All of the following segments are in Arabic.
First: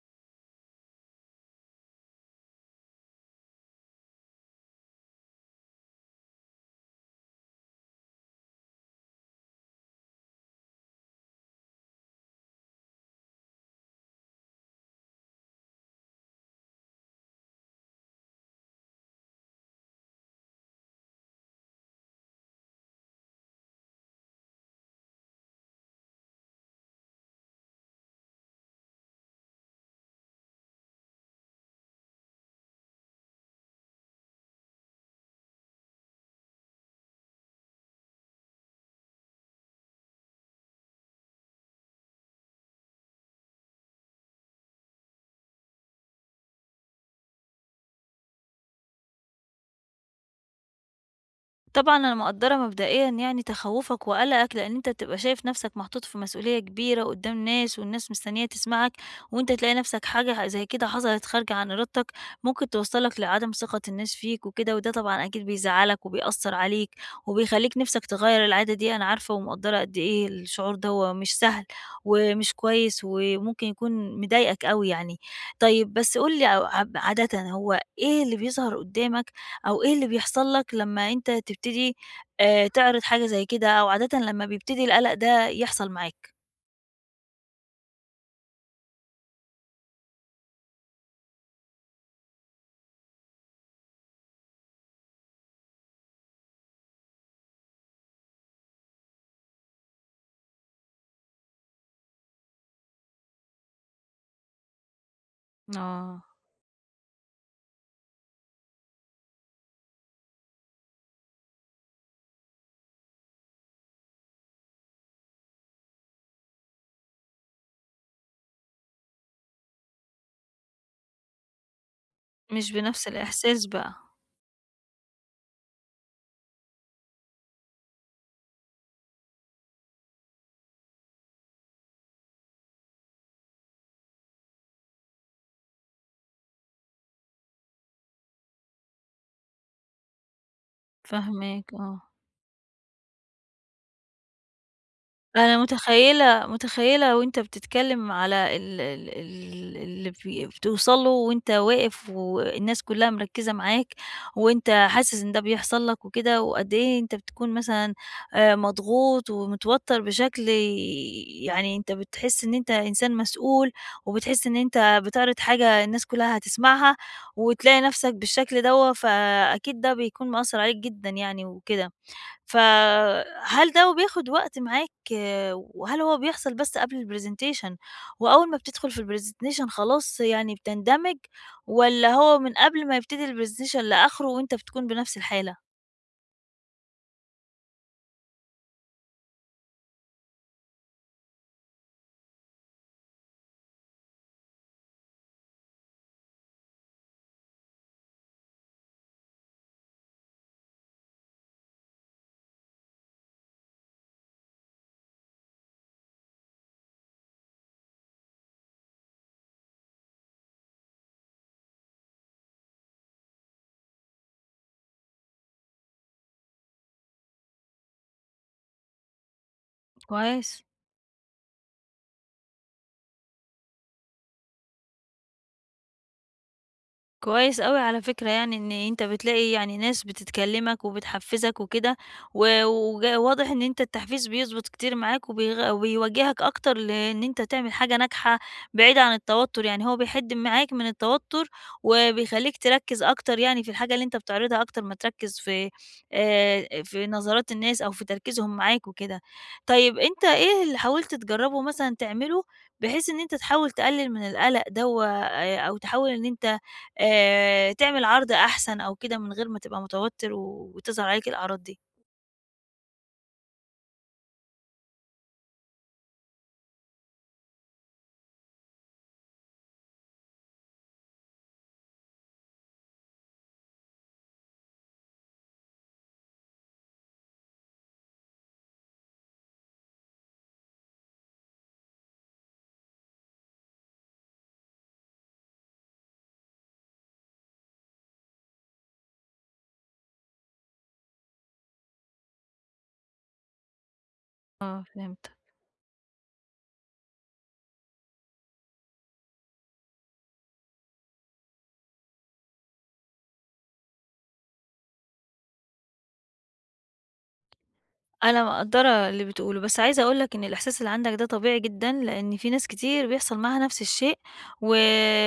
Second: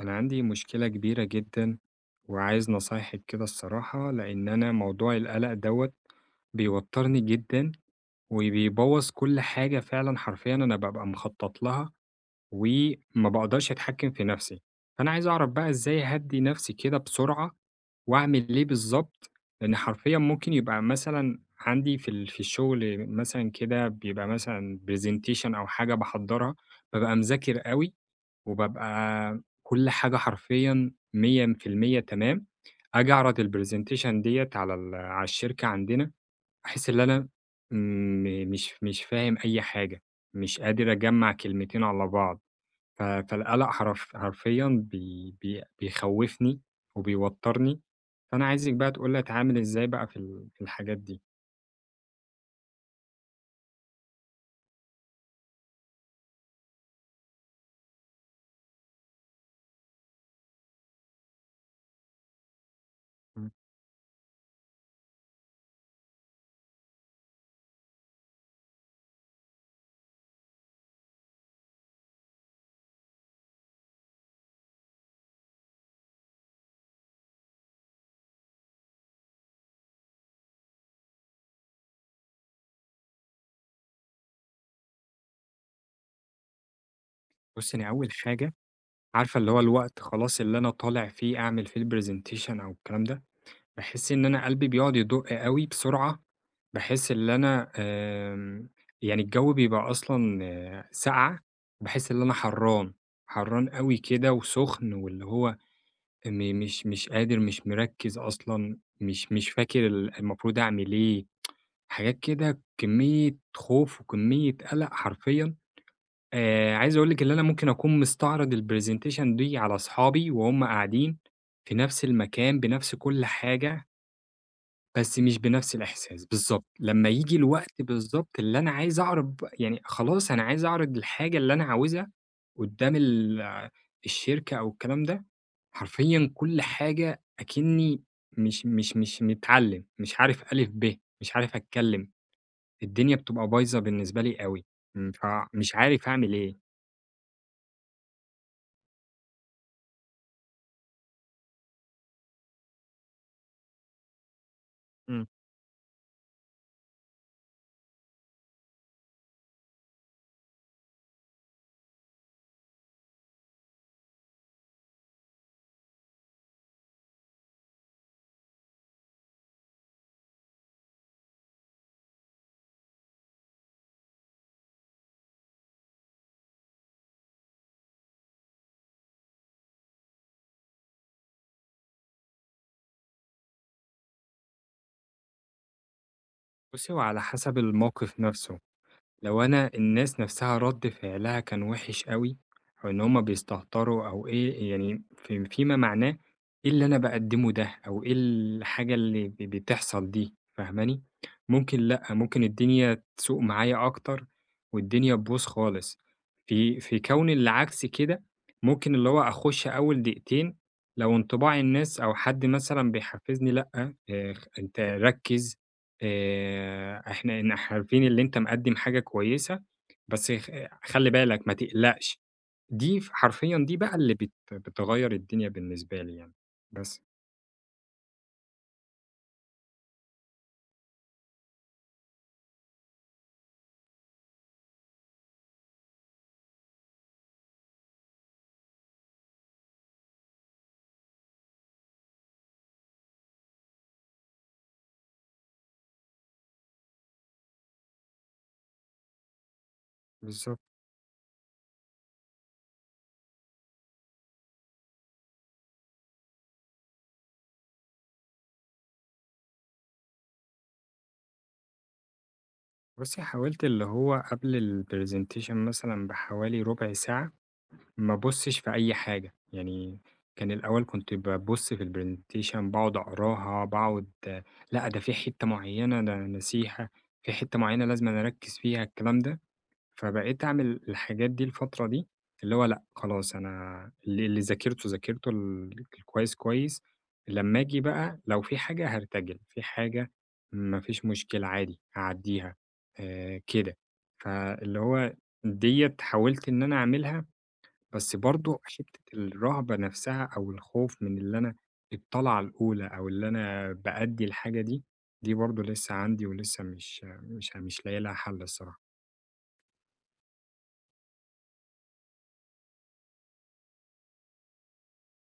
أنا عندي مشكلة كبيرة جدًا. وعايز نصايحِك كده الصراحة لأن أنا موضوع القلق دَوَّة بيوترني جدًا، وبيبوظ كل حاجة فعلًا حرفيًا أنا بابقى مخطط لها، وما باقدرش أتحكم في نفسي. فأنا عايز أعرف بقى إزاي أهدِّي نفسي كده بسرعة؟ وأعمل ليه بالضبط؟ لأن حرفيًا ممكن يبقى مثلًا عندي في ال في الشغل مثلًا كده بيبقى مثلًا Presentation أو حاجة باحضرها، بابقى مذاكر أوي، وبابقى كل حاجة حرفيًا 100% تمام؟ أجي أعرض ال Presentation دِيَّة على ال على الشركة عندنا، أحس اللي أنا م مش مش فاهم أي حاجة. مش قادر أجمع كلمتين على بعض. ف فالقلق حرف حرفيًا بي بي بيخوفني، وبيوترني، فأنا عايزك بقى تقول لي اتعامل إزاي بقى في ال في الحاجات دي؟ طبعًا أنا مقدرة مبدئيًا يعني تخوفك وقلقك، لأن أنتَ بتبقى شايف نفسك محطوط في مسئولية كبيرة قدام ناس والناس مستنية تسمعك، وأنتَ تلاقي نفسك حاجة زي كده حصلت خارجة عن إرادتك، ممكن توصلك امم. لعدم ثقة الناس فيك وكده، وده طبعًا أكيد بيزعلك، وبيأثر عليك، وبيخليك نفسك تغير العادة دي، أنا عارفة ومقدرة قد إيه الشعور دَوَّة مش سهل، ومش كويس، وممكن يكون مضايقك أوي يعني. طيب، بس قُل لي أو عاد عادةً هو إيه اللي بيظهر قدامك؟ أو إيه اللي بيحصل لك لما أنتَ تبتدي آآ تعرض حاجة زي كده؟ أو عادةً لما بيبتدي القلق ده يحصل معاك؟ بُصي أنا أول حاجة، عارفة اللي هو الوقت خلاص اللي أنا طالع فيه أعمل فيه الPresentation أو الكلام ده، باحس إن أنا قلبي بيقعد يدق أوي بسرعة، باحس اللي أنا آمم، يعني الجو بيبقى أصلًا ساقعة، باحس اللي أنا حرَّان. حرَّان أوي كده وسخن، واللي هو آه. إني مش مش قادر، مش مركز أصلًا، مش مش فاكر ال المفروض أعمل إيه حاجات كده، كمية خوف وكمية قلق حرفيًا، آآ عايز أقول لك اللي أنا ممكن أكون مستعرض الPresentation دي على أصحابي وهم قاعدين في نفس المكان، مش بنفس بنفس كل الإحساس حاجة بقى. بس مش بنفس الإحساس، بالضبط. لما ييجي الوقت بالضبط اللي أنا عايز أعرض ب يعني خلاص أنا عايز أعرض الحاجة اللي أنا عاوزها قدام ال الشركة أو الكلام ده، حرفيًا كل حاجة أكني مش مش مش متعلم، مش عارف أ، ب. مش عارف فاهماك آه. أتكلم. الدنيا بتبقى بايظة بالنسبة لي أوي. امم أنا فمش عارف أعمل متخيلة إيه؟ متخيلة وأنتَ بتتكلم على ال ال ال اللي فِ بتوصَل له وأنتَ واقف والناس كلها مركزة معاك، وأنتَ حاسس امم. إن ده بيحصل لك وكده، وقد ايه أنتَ بتكون مثلًا آآ مضغوط ومتوتر بشكل ي يعني أنتَ بتحس إن أنتَ إنسان مسئول، وبتحس إن أنتَ بتعرض حاجة الناس كلها هتسمعها، وتلاقي نفسك بالشكل دَوَّة، فأكيد ده بيكون مأثر عليك جدًا يعني وكده. فَهل دَوَّة بياخد وقت معاك؟ وهل هو بيحصل بس قبل الPresentation وأول ما بتدخل في الPresentation خلاص يعني بتندمج؟ والًّا هو من قبل ما يبتدي الPresentation لآخره وأنتَ بتكون بنفس الحالة؟ بُصّي هو على حسب الموقف نفسه، لو أنا الناس نفسها رد فعلها كان وحش أوي، أو إن همّ بيستهتروا أو إيه، يعني في في ما معناه، إيه اللي أنا باقدمه ده أو إيه الحاجة اللي ب بتحصل دي؟! فاهماني؟ ممكن لأ، ممكن الدنيا تسوء معايا أكتر والدنيا تبوظ خالص. في في كون العكس كده، ممكن اللي هو أخُش أوّل دقيقتين، لو انطباع الناس أو حد مثلًا بيحفزني لأ، آآ خ أنتَ ركّز، آآ، إحنا نح عارفين إن أنتَ مقدم حاجة كويّسة، بس خ كويس. خلّي بالك، ما تقلقش، دي ف حرفيًا دي بقى اللي بت بتغير الدنيا بالنسبة لي يعني. بس. كويس أوي على فكرة، يعني إن أنتَ بتلاقي يعني ناس بتتكلمَك وبتحفزك وكده، و وج واضح إن أنتَ التحفيز بيضبط كتير معاك وبيغ وبيوجهك أكتر لإن أنتَ تعمل حاجة ناجحة، بعيدة عن التوتّر، يعني هو بيحد معاك من التوتّر، وبيخلّيك تركز أكتر يعني في الحاجة اللي أنتَ بتعرضها أكتر ما تركز في، آآ، في نظرات الناس أو في تركيزهم معاك وكده. طيّب أنتَ بالضبط. إيه اللي حاولت تجربه مثلًا تعمله، بحيث إن أنتَ تحاول تقلل من القلق دَوَّة آآ أو تحاول إن أنتَ آآ تعمل عرض أحسن أو كده من غير ما تبقى متوتّر و وتظهر عليك الأعراض دي؟ بصي حاولت اللي هو قبل الPresentation مثلًا بحوالي ربع ساعة، ما ابصش في أي حاجة. يعني كان الأول كنت بابص في الPresentation باقعد أقراها، باقعد لأ، ده في حتة معينة ده أنا ناسيها، في حتة معينة لازمًا أركز فيها الكلام ده. فبقيت أعمل الحاجات دي الفترة دي، اللي هو لأ، خلاص أنا اللي اللي ذاكرته، ذاكرته، ال الكويس كويس، لما أجي بقى لو في حاجة هارتجل. في حاجة ما فيش مشكلة عادي هاعديها، آآ كده. فاللي آه هو فهمتك. دِيَّة حاولت إن أنا أعملها بس برضو حتة الرهبة نفسها أو الخوف من اللي أنا الطلعة الأولى، أو اللي أنا بأدي الحاجة دي، دي برضو لسه عندي ولسه مش مش مش لاقي لها حل أنا الصراحة. مقدرة اللي بتقوله، بس عايزة أقول لك إن الإحساس اللي عندك ده طبيعي جدًا، لأن في ناس كتير بيحصل معاها نفس الشيء، و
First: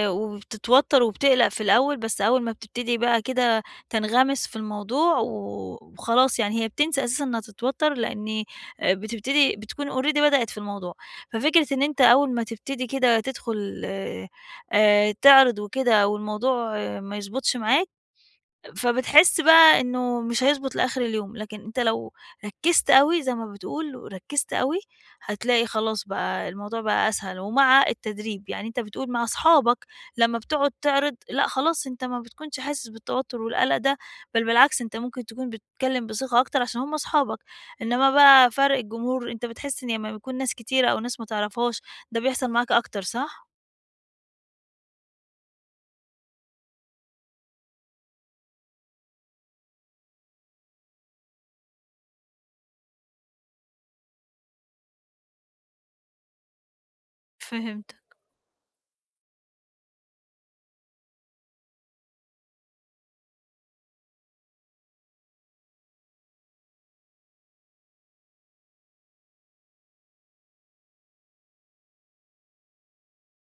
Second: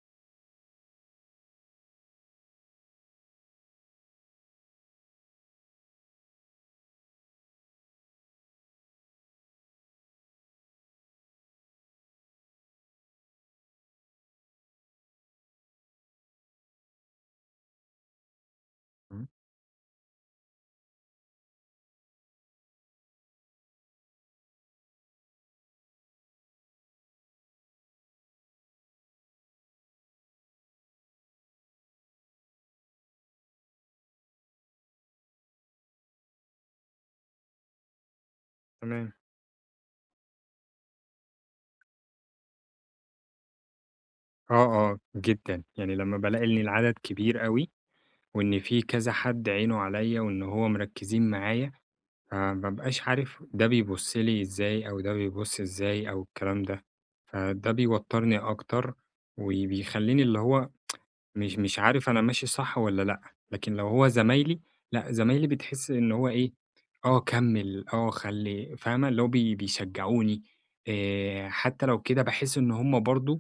وبتتوتر وبتقلق في الأول، بس أول ما بتبتدي بقى كده تنغمس في الموضوع وخلاص، يعني هي بتنسى أساسًا إنها تتوتر، لأن آآ بتبتدي بتكون Already بدأت في الموضوع. ففكرة إن أنتَ أول ما تبتدي كده تدخل آآ تعرض وكده والموضوع ما يضبطش معاك، امم. فبتحس بقى إنه مش هيضبط لآخر اليوم. لكن أنتَ لو ركزت أوي زي ما بتقول وركزت أوي، هتلاقي خلاص بقى الموضوع بقى أسهل ومع التدريب، يعني أنتَ بتقول مع أصحابك لما بتقعد تعرض لأ، خلاص أنتَ ما بتكونش حاسس بالتوتر والقلق ده، بل بالعكس أنتَ ممكن تكون بتتكلم بثقة أكتر عشان هم أصحابك. إنما بقى فرق تمام. الجمهور أنتَ بتحس إن لما بيكون ناس كتيرة أو ناس ما تعرفهاش ده بيحصل معاك أكتر صح؟ آه، آه جدًا، يعني لمّا بالاقي إنّ العَدد كبير أوي، وإنّ في كذا حَد عينُه عليَّ وإن هو مركّزين معايا، فما بابقاش عارف ده بيبص لي إزاي، أو ده بيبص إزاي أو الكلام ده. فَده فهمتَك. بيوتّرني أكتر وبيخليني اللي هو مش مش عارف أنا ماشي صَح والّا لأ، لكن لو هو زَمايلي لأ، زمايلي بتحس إن هو إيه، آه كمّل، آه خلي فاهمة؟ اللي هو بي بيشجعوني، آآ حتى لو كده باحس إنّ هُم برضو،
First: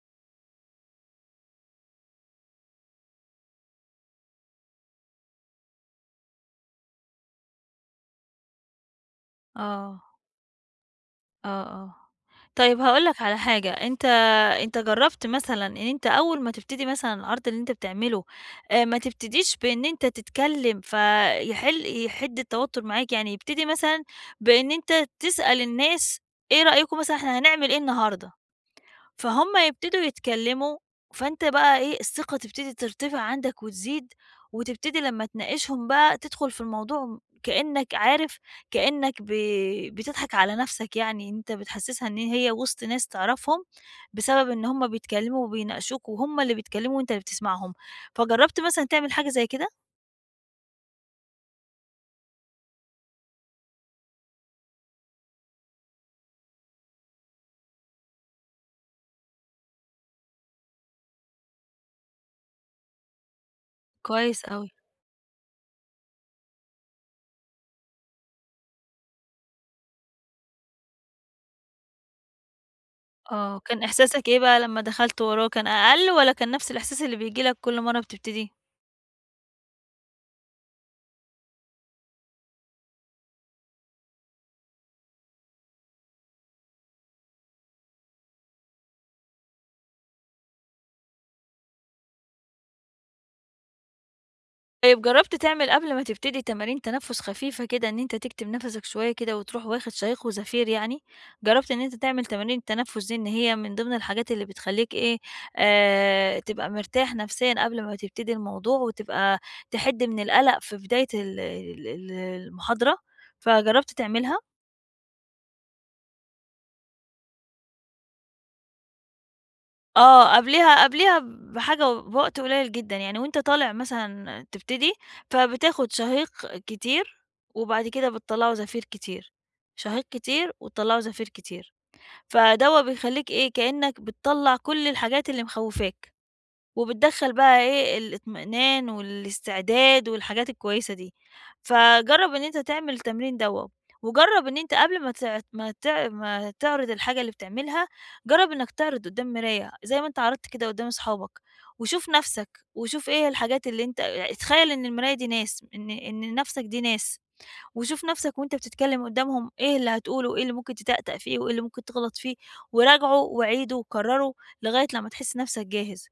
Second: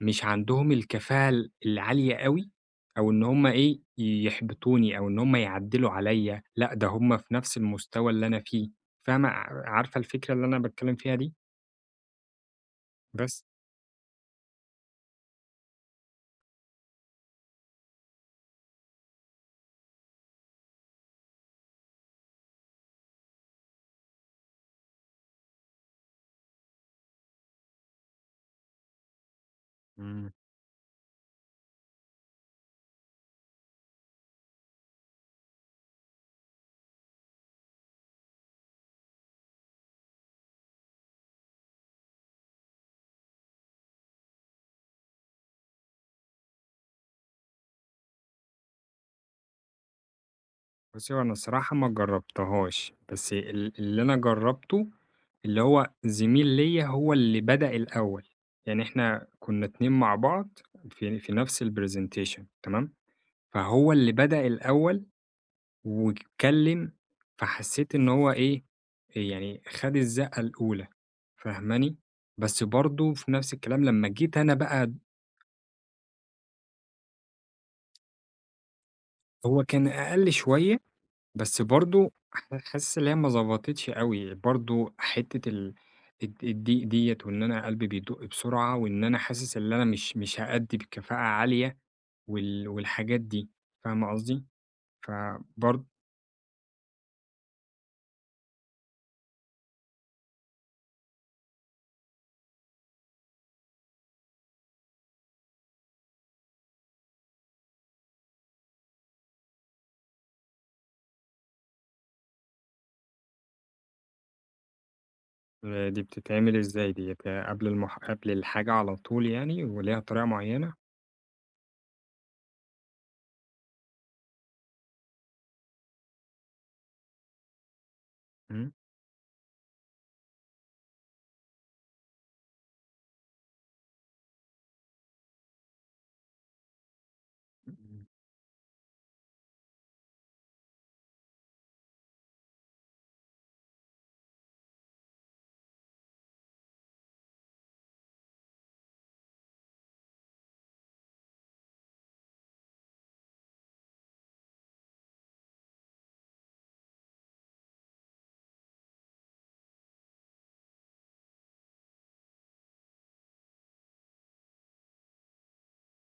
مش عَندهم الكفاءة ال العالية أوي، أو إنّ هُم إيه، يحبطوني أو إنّ هُمَّ يعَدّلوا عليَّ، لأ، ده هُم في نَفْس المُستوى اللي أنا فيه، فاهمة؟ ع عارفة آه. الفكرة اللي أنا باتكلّم فيها دي؟ آه آه. طيّب، هاقول لك بَس. على حاجَة أنتَ أنتَ جرّبت مثلًا إنّ أنتَ أوّل ما تبتدي مثلًا العرض اللي أنتَ بتعمله، آآ، ما تبتديش بإنّ أنتَ تتكلِم فيحل يحِدّ التوتّر معاك، يعني يبتدي مثلًا بإنّ أنتَ تسأل الناس إيه رأيكم مثلًا، إحنا هنعمل إيه النهاردة، فهُم يبتدوا إمم. يتكلّموا، فأنتَ بقى إيه، الثقة تبتدي ترتفع عَندك وتزيد، وتبتدي لمّا تناقشهم بقى، تدخُل في الموضوع م كإنّك عارف كإنّك ب بتضحك عَلى نفسَك يعني، إن أنتَ بتحسّسها إنّ هي وسط ناس تعرَفهم، بسبب إنّ هُم بيتكلّموا وبيناقشوك، وهُم اللي بيتكلموا وأنتَ اللي بتسمعهم. فجرّبت مثلًا تعمل حاجة زَي كده؟ بُصّي، هو أنا الصراحة ما جربتهاش، بس ال اللي أنا جرّبته، اللي هو زميل ليَّ هو اللي بدأ الأوّل، يعني إحنا كنّا اتنين مع بعض، في في نفس الpresentation تمام؟ فهو اللي كويس بدأ أوي. الأوّل واتكلم، فحسيت إن هو إيه، يعني خَد الزقة الأولى، فاهماني؟ بس برضو في نفس آه، كان الكلام لمّا إحساسك جيت إيه أنا بقى لما بقى ب دخلت وراه، كان أقل والّا كان نفس الإحساس اللي بييجي لك كل مرة بتبتدي؟ هو كان أقل شويّة، بس برضو ح حاسس اللي هي ما ضبطتش أوي، برضو حتّة ال الض الضيق دِيَّة وإن أنا قلبي بيدق بسرعة وإن أنا حاسس اللي أنا مش مش هأدي بكفاءة عالية، وال والحاجات دي، فاهمة قصدي؟ طيب جرّبت تعمل فبرض قبل ما تبتدي تمارين تنفّس خفيفة كده، إن أنتَ تكتم نَفسَك شويّة كده وتروح واخد شهيق وزفير يعني؟ جرّبت إن أنتَ تعمل تمارين التنفّس دي، إن هي من ضمن الحاجات اللي بتخليك إيه، آآ، تبقى مرتاح نفسيًا قبل ما تبتدي الموضوع وتبقى تحد من القلق في بداية ال ال ال المحاضرة، فجربت تعملها؟ دي بتتعمل إزاي دِيّة؟ قبل المح قبل الحاجة على طول يعني وليها طريقة آه، معينة؟ قبليها قبليها بحاجة بوقت قليل جدًا، يعني وأنتَ طالع مثلًا تبتدي فبتاخد شهيق كتير، وبعد كده بتطلعه إمم. زفير كتير، شهيق كتير، وتطلعه زفير كتير، فدَوّة بيخلّيك إيه، كأنّك بتطلع كل الحاجات اللي مخوّفاك، وبتدخل بقى إيه، إمم. الاطمئنان والاستعداد والحاجات الكويّسة دي. فجرّب إن أنتَ تعمل التمرين دَوّة، وجرّب إن أنتَ قبل ما تع ما تع ما تعرض الحاجة اللي بتعملها، جرّب إنّك تعرض قدّام مراية، زي ما أنتَ عرضت كده قدّام صحابك، وشوف نفسَك، وشوف إيه هي الحاجات اللي أنتَ اع اتخيّل إن المراية دي ناس، إن إن لنفسك دي ناس، وشوف نفسك وأنتَ بتتكلّم قدّامهم إيه اللي هتقوله، وإيه اللي ممكن تتأتأ فيه، وإيه اللي ممكن تغلط فيه، وراجعه وعيده وكرّره، لغاية لمّا تحس نفسَك جاهز.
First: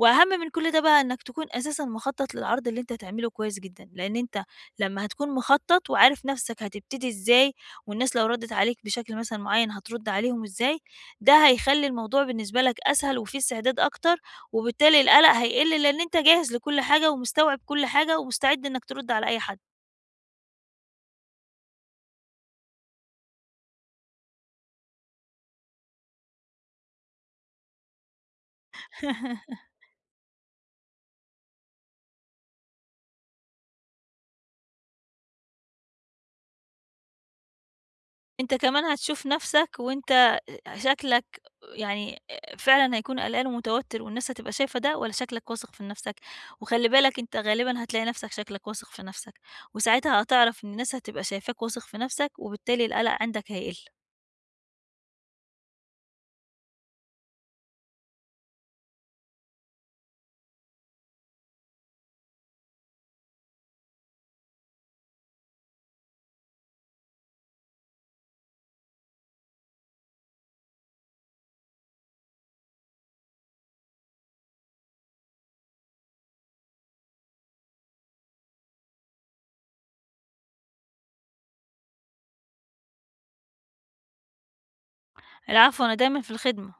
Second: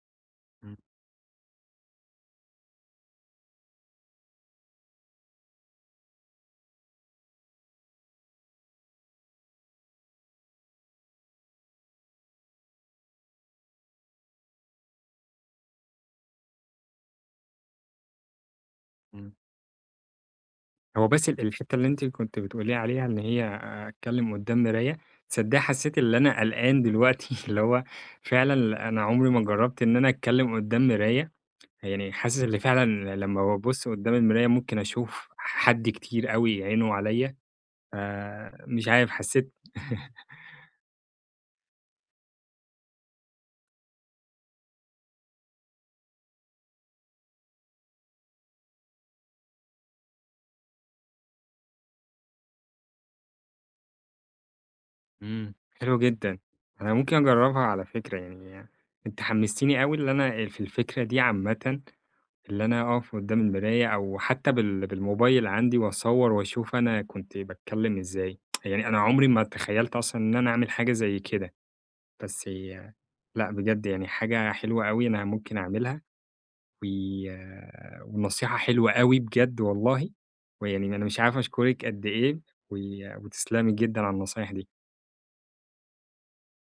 وأهم من كل إمم. ده بقى إنّك تكون أساسًا مخطّط للعرض اللي أنتَ هتعمله كويّس جدًا؛ لأن أنتَ لمّا هتكون مخطّط، وعارف نفسك هتبتدي إزاي والناس لو ردّت عليك بشكل مثلًا معيّن هترد عليهم إزاي، ده هيخلي الموضوع بالنسبة لَك أسهل وفيه استعداد أكتر، وبالتالي القلق هيقل، لأن أنتَ جاهز لكل حاجة ومستوعب كل حاجة ومستعد إنّك ترد على إمم. أي حد. هو بس ال الحتّة اللي أنتِ كنتِ بتقولي عليها اللي هي، أتكلم قدّام مراية، تصدقي حسّيت اللي أنا قلقان دلوقتي اللي هو فعلًا أنا عمري ما جرّبت إن أنا أتكلم قدّام مراية. يعني حاسس إن فعلًا لمّا بابص قدّام المراية ممكن أشوف حد كتير أوي عينه عليَّ، أنتَ آآ كمان مش عارف هتشوف حسّيت نفسَك وأنتَ أ شكلك يعني، آآ، فعلًا هيكون قلقان ومتوتّر والناس هتبقى شايفة ده، والّا شكلك واثق في نفسَك؟ وخلّي بالك أنتَ غالبًا هتلاقي نفسك شكلك واثق في نفسَك، وساعتها هتعرف إن الناس هتبقى شايفاك واثق في نفسَك وبالتالي القلق عندك هيقل. امم، حلو جدًا. أنا ممكن أجربها على فكرة يعني. أنتِ حمستيني أوي اللي أنا آآ في الفكرة دي عامةً، اللي أنا أقف قدّام المراية أو حتى بال بالموبايل عندي وأصور وأشوف أنا كنت باتكلّم إزاي، يعني أنا عمري ما تخيلت أصلًا إن أنا أعمل حاجة زي كده. بس هي لأ، بجد يعني حاجة حلوة أوي أنا ممكن أعملها. و ونصيحة حلوة أوي بجد والله. ويعني أنا مش عارف أشكرِك قد إيه، و وتسلمي جدًا على النصايح دي. العفو. أنا دايمًا في الخدمة.